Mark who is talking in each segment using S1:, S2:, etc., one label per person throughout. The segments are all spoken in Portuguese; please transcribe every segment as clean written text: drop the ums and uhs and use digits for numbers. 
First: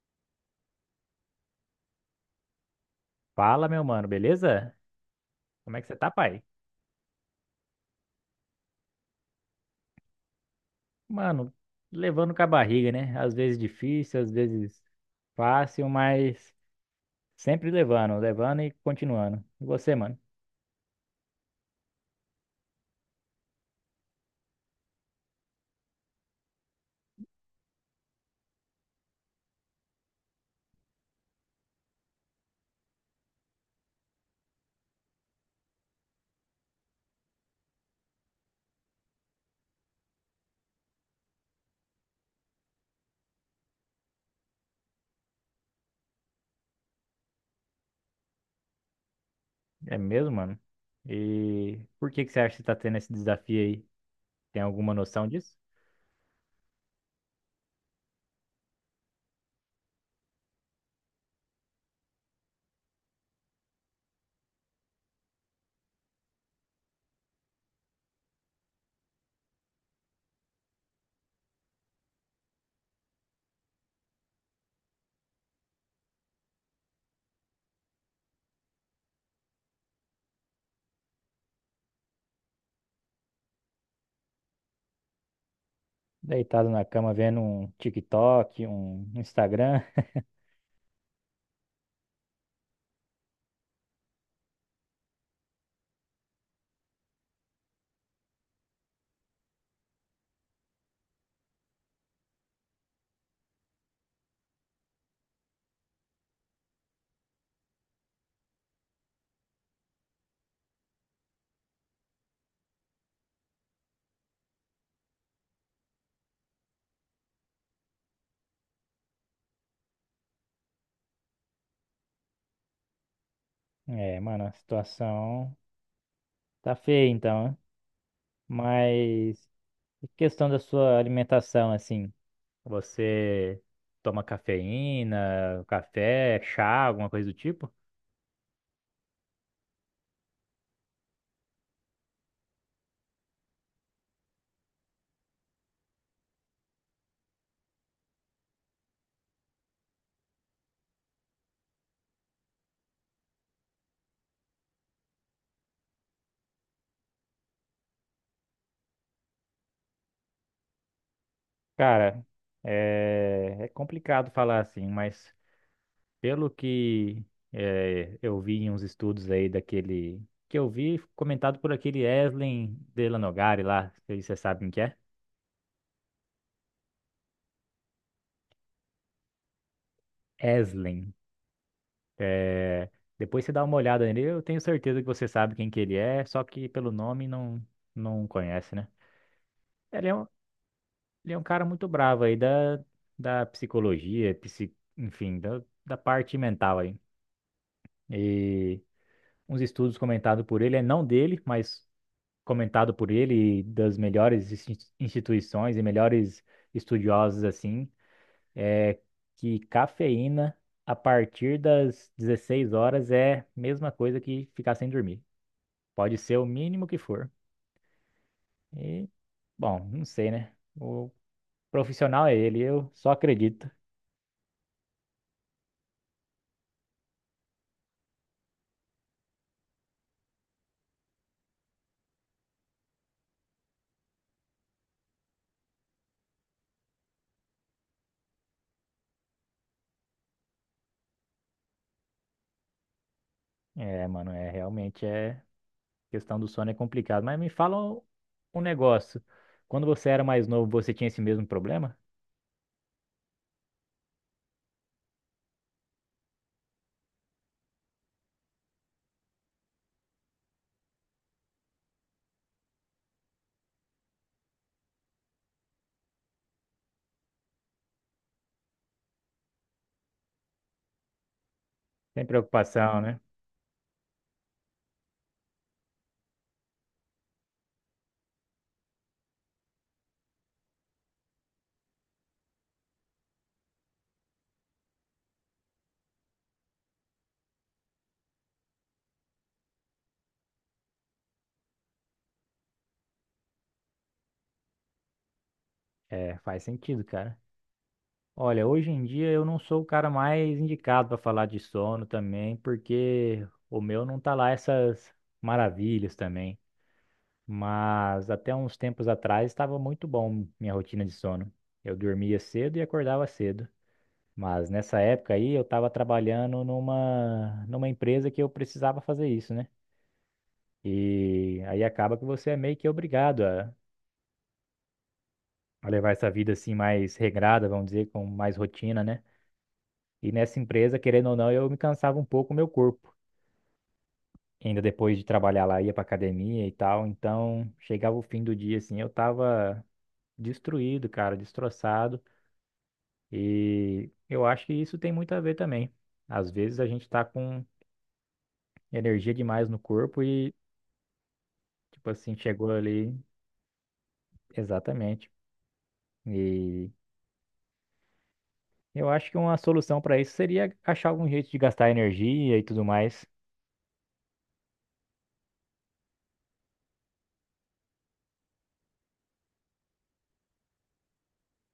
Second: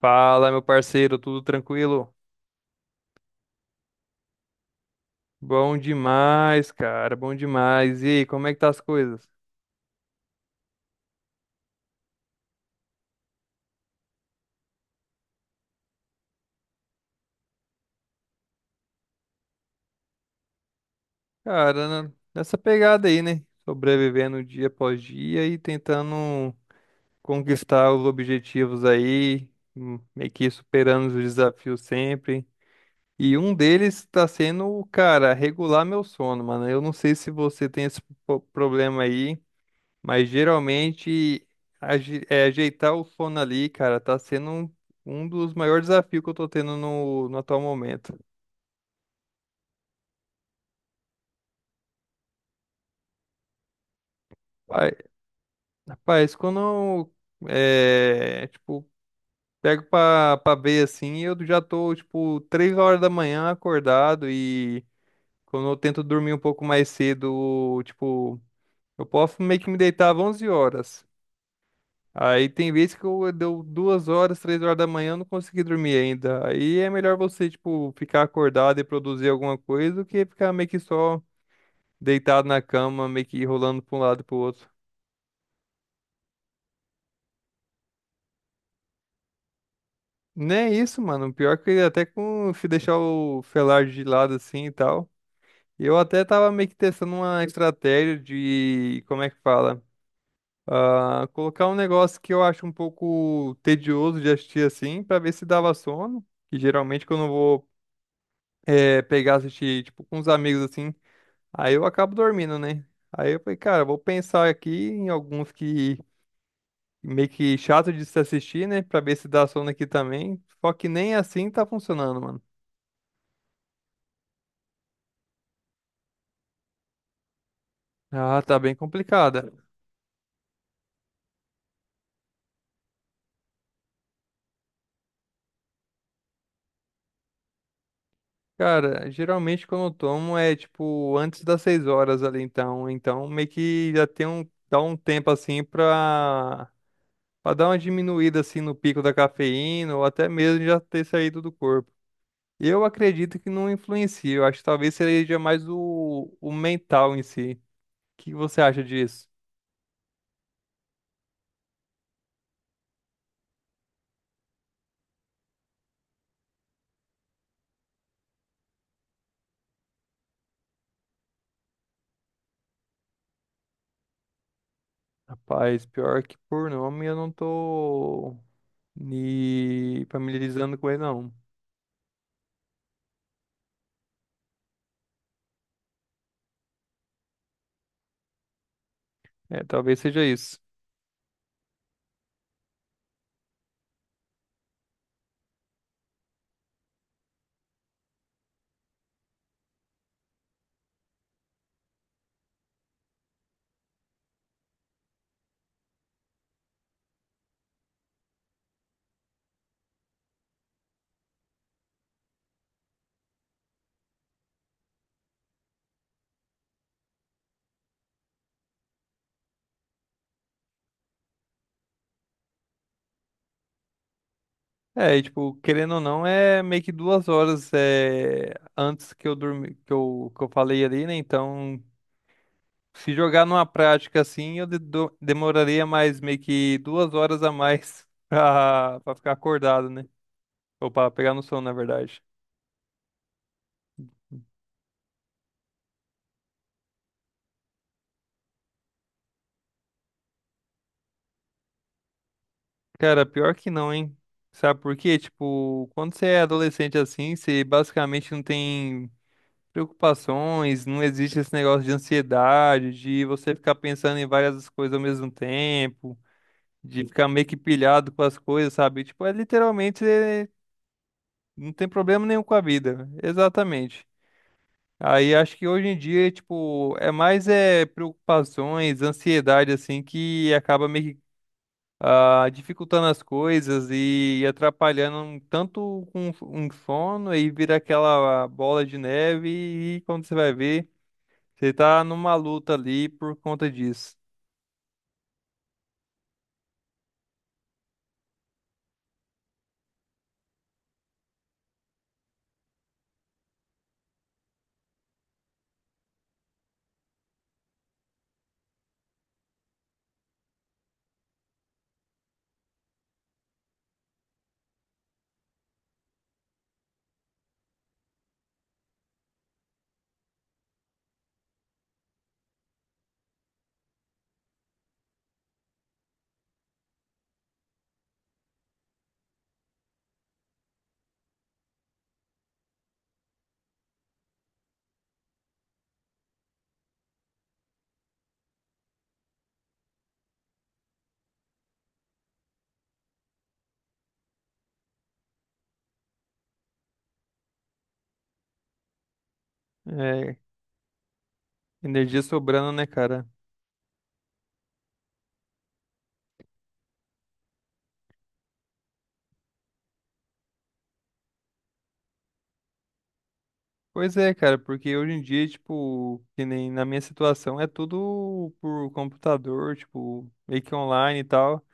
S1: Fala, meu parceiro, tudo tranquilo?
S2: Fala, meu mano, beleza? Como
S1: Bom
S2: é que você tá, pai?
S1: demais, cara, bom demais. E aí, como é que tá as coisas?
S2: Mano, levando com a barriga, né? Às vezes difícil, às vezes fácil, mas sempre levando, levando e continuando. E você, mano?
S1: Cara, né, nessa pegada aí, né? Sobrevivendo dia após dia e tentando conquistar os objetivos aí, meio que superando os desafios sempre. E um deles tá sendo, cara, regular meu sono, mano. Eu não sei se você tem esse problema aí. Mas geralmente ajeitar o sono ali, cara, tá sendo um dos maiores desafios que eu tô tendo no atual momento.
S2: É mesmo, mano? E por que que você acha que você tá tendo esse desafio aí? Tem
S1: Pai-
S2: alguma noção disso?
S1: Rapaz, quando eu, tipo, pego pra ver assim, eu já tô, tipo, 3 horas da manhã acordado e quando eu tento dormir um pouco mais cedo, tipo, eu posso meio que me deitar às 11 horas. Aí tem vezes que eu deu 2 horas, 3 horas da manhã, eu não consegui dormir ainda. Aí é melhor você, tipo, ficar acordado e produzir alguma coisa do que ficar meio que só deitado na cama, meio que rolando pra um lado e pro outro.
S2: Deitado na cama vendo um TikTok, um Instagram.
S1: Nem é isso, mano. Pior que até com se deixar o felar de lado assim e tal. Eu até tava meio que testando uma estratégia de, como é que fala? Ah, colocar um negócio que eu acho um pouco tedioso de assistir assim, pra ver se dava sono. Que geralmente quando eu vou pegar, assistir, tipo, com os amigos, assim. Aí eu acabo dormindo, né? Aí eu falei, cara, vou pensar aqui em alguns que meio que chato de se assistir, né? Pra ver se dá sono aqui também. Só que nem assim tá funcionando, mano.
S2: É, mano, a situação tá feia então, né?
S1: Ah, tá bem
S2: Mas
S1: complicada.
S2: e questão da sua alimentação, assim. Você toma cafeína, café, chá, alguma coisa do tipo?
S1: Cara, geralmente quando eu tomo tipo, antes das 6 horas ali, então. Então meio que já tem um, dá um tempo, assim, pra, pra dar uma diminuída, assim, no pico da cafeína ou até mesmo já ter saído do corpo. Eu acredito que não influencia. Eu acho que talvez seja mais o mental em si. O que você acha disso?
S2: Cara, é complicado falar assim, mas pelo que eu vi em uns estudos aí daquele. Que eu vi comentado por aquele Eslen Delanogari lá, se você sabe quem que é?
S1: Rapaz, pior que por nome eu não tô me familiarizando com ele,
S2: Eslen.
S1: não.
S2: É, depois você dá uma olhada nele, eu tenho certeza que você sabe quem que ele é, só que pelo nome não, não conhece, né?
S1: É, talvez
S2: Ele é
S1: seja
S2: um
S1: isso.
S2: Ele é um cara muito bravo aí da, da psicologia, enfim, da parte mental aí. E uns estudos comentados por ele, não dele, mas comentado por ele e das melhores instituições e melhores estudiosos assim, é que cafeína a partir das 16h é mesma coisa que ficar sem dormir. Pode ser o mínimo que for. E, bom, não sei, né? O profissional é ele, eu só acredito.
S1: É, e, tipo, querendo ou não, é meio que 2 horas antes que eu dormi, que eu falei ali, né? Então, se jogar numa prática assim, eu demoraria mais meio que 2 horas a mais pra ficar acordado, né? Ou pra pegar no sono, na verdade.
S2: É, mano, realmente é questão do sono, é complicado. Mas me fala um negócio. Quando você era mais novo, você tinha esse mesmo problema?
S1: Cara, pior que não, hein? Sabe por quê? Tipo, quando você é adolescente assim, você basicamente não tem preocupações, não existe esse negócio de ansiedade, de você ficar pensando em várias coisas ao mesmo tempo, de ficar meio que pilhado com as coisas, sabe? Tipo, é literalmente você não tem problema
S2: Sem
S1: nenhum com a
S2: preocupação,
S1: vida.
S2: né?
S1: Exatamente. Aí acho que hoje em dia, tipo, é mais preocupações, ansiedade assim que acaba meio que ah, dificultando as coisas e atrapalhando um tanto com um sono e vira aquela bola de neve e quando você vai ver, você tá numa luta ali por conta disso.
S2: É, faz sentido, cara. Olha, hoje em dia eu não sou o cara mais indicado para falar de sono também, porque o meu não tá lá essas maravilhas também. Mas até uns tempos atrás estava muito bom minha rotina de sono. Eu dormia cedo e acordava cedo. Mas nessa época aí eu estava trabalhando numa empresa que eu precisava fazer isso, né? E aí acaba que você é meio que obrigado a levar essa vida assim mais regrada, vamos dizer, com mais rotina, né? E nessa empresa, querendo ou não, eu me cansava um pouco o meu corpo. Ainda depois de trabalhar lá, ia pra academia e tal. Então chegava o fim do dia assim, eu tava destruído, cara, destroçado. E eu acho que isso tem muito a ver também. Às vezes a gente tá com energia demais no corpo
S1: É,
S2: e, tipo
S1: energia
S2: assim,
S1: sobrando,
S2: chegou
S1: né,
S2: ali,
S1: cara?
S2: exatamente. E eu acho que uma solução para isso seria achar algum jeito de gastar energia e tudo mais.
S1: Pois é, cara, porque hoje em dia, tipo, que nem na minha situação, é tudo por computador, tipo, meio que online e tal.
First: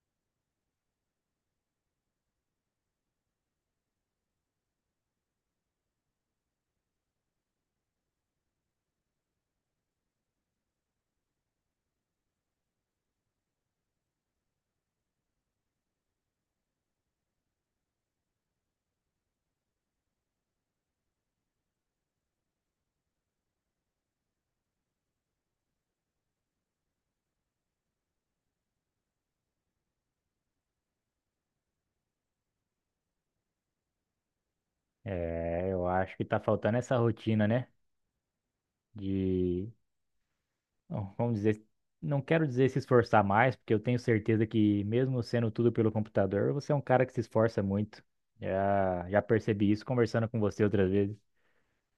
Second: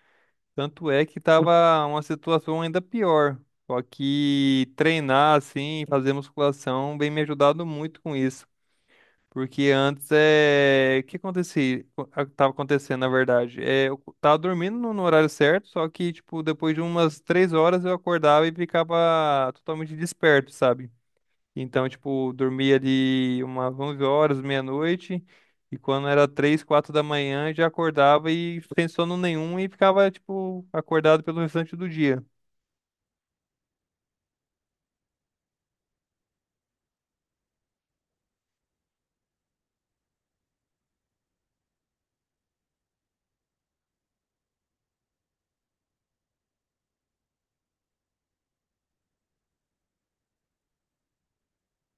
S1: Tanto é que tava uma situação ainda pior. Só que treinar assim, fazer musculação, vem me ajudado muito com isso. Porque antes é. O que acontecia? O que tava acontecendo, na verdade. É, eu tava dormindo no horário certo, só que, tipo, depois de umas 3 horas eu acordava e ficava totalmente desperto, sabe? Então, tipo, dormia ali umas 11 horas, meia-noite, e quando era 3 4 da manhã, já acordava e sem sono nenhum e ficava, tipo, acordado pelo restante do dia.
S2: É, eu acho que tá faltando essa rotina, né? De, bom, vamos dizer, não quero dizer se esforçar mais, porque eu tenho certeza que mesmo sendo tudo pelo computador, você é um cara que se esforça muito. Já percebi isso conversando com você outras vezes.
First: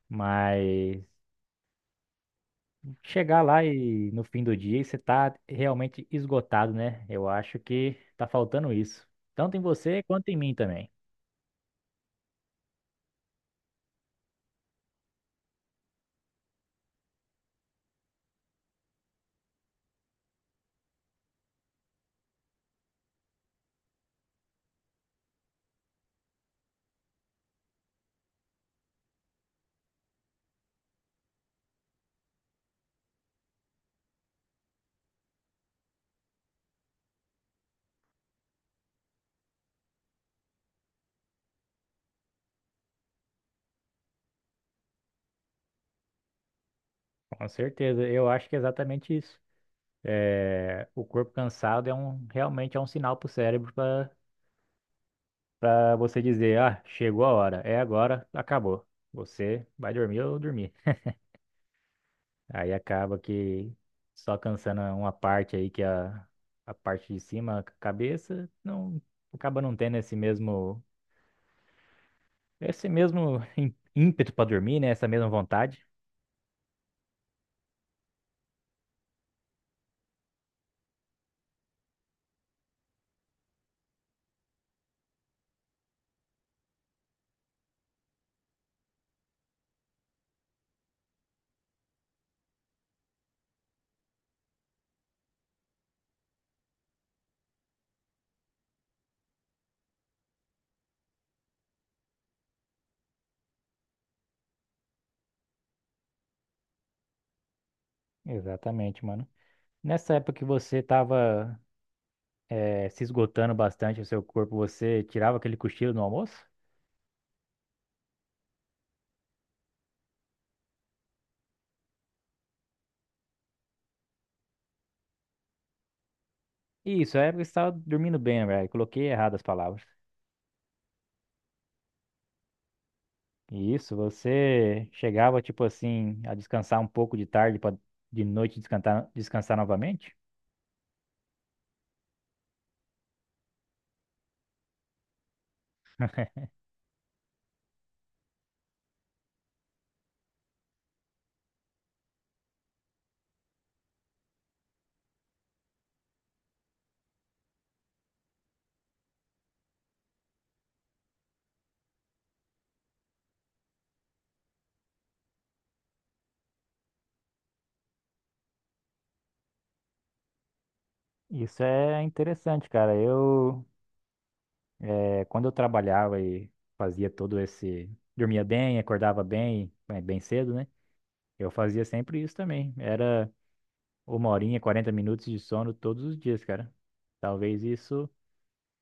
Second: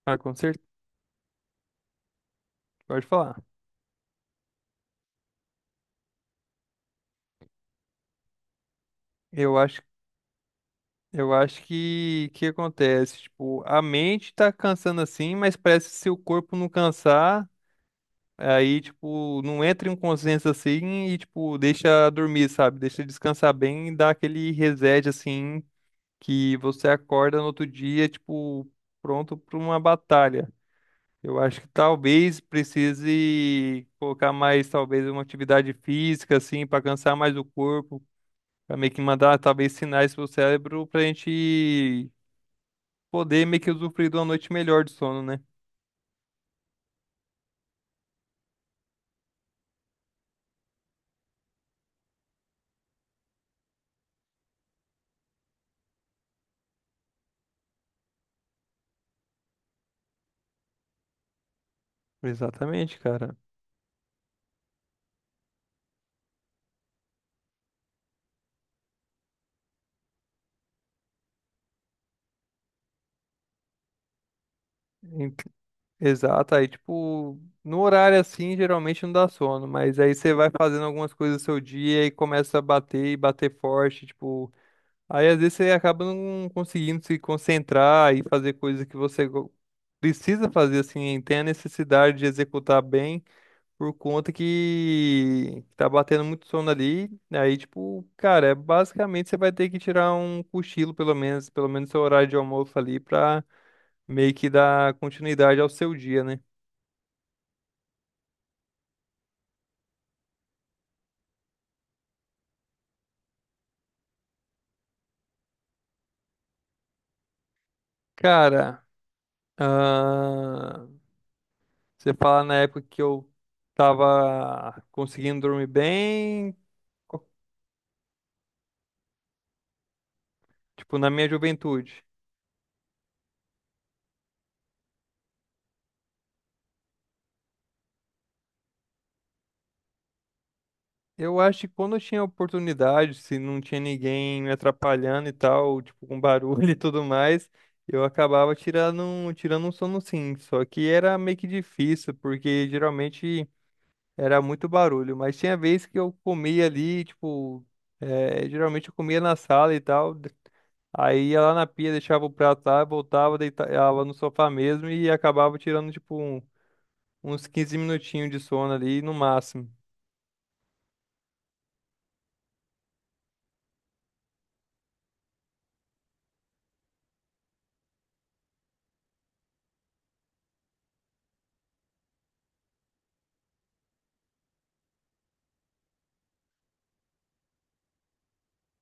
S1: Ah, com certeza,
S2: Mas
S1: pode falar.
S2: chegar lá e no fim do dia e você tá realmente esgotado, né? Eu acho que tá faltando isso.
S1: Eu
S2: Tanto em
S1: acho,
S2: você quanto em mim também.
S1: eu acho que acontece, tipo, a mente tá cansando assim, mas parece que se o corpo não cansar, aí, tipo, não entra em um consenso assim e, tipo, deixa dormir, sabe? Deixa descansar bem e dá aquele reset, assim, que você acorda no outro dia, tipo, pronto para uma batalha. Eu acho que talvez precise colocar mais, talvez, uma atividade física, assim, para cansar mais o corpo, para meio que mandar, talvez, sinais pro cérebro para a gente poder meio que usufruir de uma noite melhor de sono, né?
S2: Com certeza, eu acho que é exatamente isso. É, o corpo cansado realmente é um sinal pro cérebro para você dizer, ah, chegou a hora, é agora, acabou. Você vai dormir ou dormir. Aí
S1: Exatamente,
S2: acaba
S1: cara.
S2: que só cansando uma parte aí que é a parte de cima, a cabeça, não acaba não tendo esse mesmo ímpeto pra dormir, né? Essa mesma
S1: Ent-
S2: vontade.
S1: Exato. Aí, tipo, no horário assim, geralmente não dá sono, mas aí você vai fazendo algumas coisas do seu dia e começa a bater e bater forte, tipo. Aí às vezes você acaba não conseguindo se concentrar e fazer coisas que você precisa fazer assim, tem a necessidade de executar bem por conta que tá batendo muito sono ali. Aí tipo, cara, é basicamente você vai ter que tirar um cochilo pelo menos seu horário de almoço ali pra meio que dar continuidade ao seu dia, né?
S2: Exatamente, mano. Nessa época que você tava se esgotando bastante o seu corpo, você tirava aquele cochilo no almoço?
S1: Cara, ah, você fala na época que eu tava conseguindo dormir bem,
S2: Isso,
S1: co-
S2: é época que você tava dormindo bem, velho. Coloquei errado as palavras.
S1: tipo, na minha juventude.
S2: E, isso, você chegava, tipo assim, a descansar um pouco de tarde para de noite descansar, descansar novamente?
S1: Eu acho que quando eu tinha oportunidade, se não tinha ninguém me atrapalhando e tal, tipo, com barulho e tudo mais, eu acabava tirando, tirando um sono sim. Só que era meio que difícil, porque geralmente era muito barulho. Mas tinha vez que eu comia ali, tipo, geralmente eu comia na sala e tal. Aí ia lá na pia, deixava o prato lá, voltava, deitava no sofá mesmo e acabava tirando, tipo, uns 15 minutinhos de sono ali no máximo.
S2: Isso é interessante, cara. Quando eu trabalhava e fazia todo esse. Dormia bem, acordava bem, bem bem cedo, né? Eu fazia sempre isso também. Era uma horinha, 40 minutos de sono todos os dias, cara. Talvez isso,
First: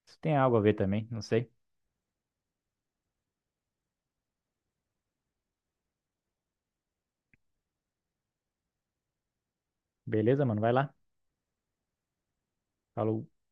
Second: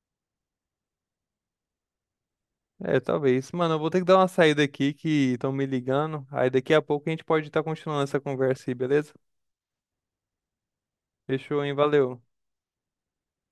S2: isso tenha algo a ver também, não sei.
S1: É, talvez. Mano, eu vou ter que dar uma saída aqui que estão me ligando. Aí daqui a pouco a gente pode estar continuando essa conversa aí, beleza?
S2: Beleza, mano? Vai lá.
S1: Fechou, hein? Valeu.
S2: Falou.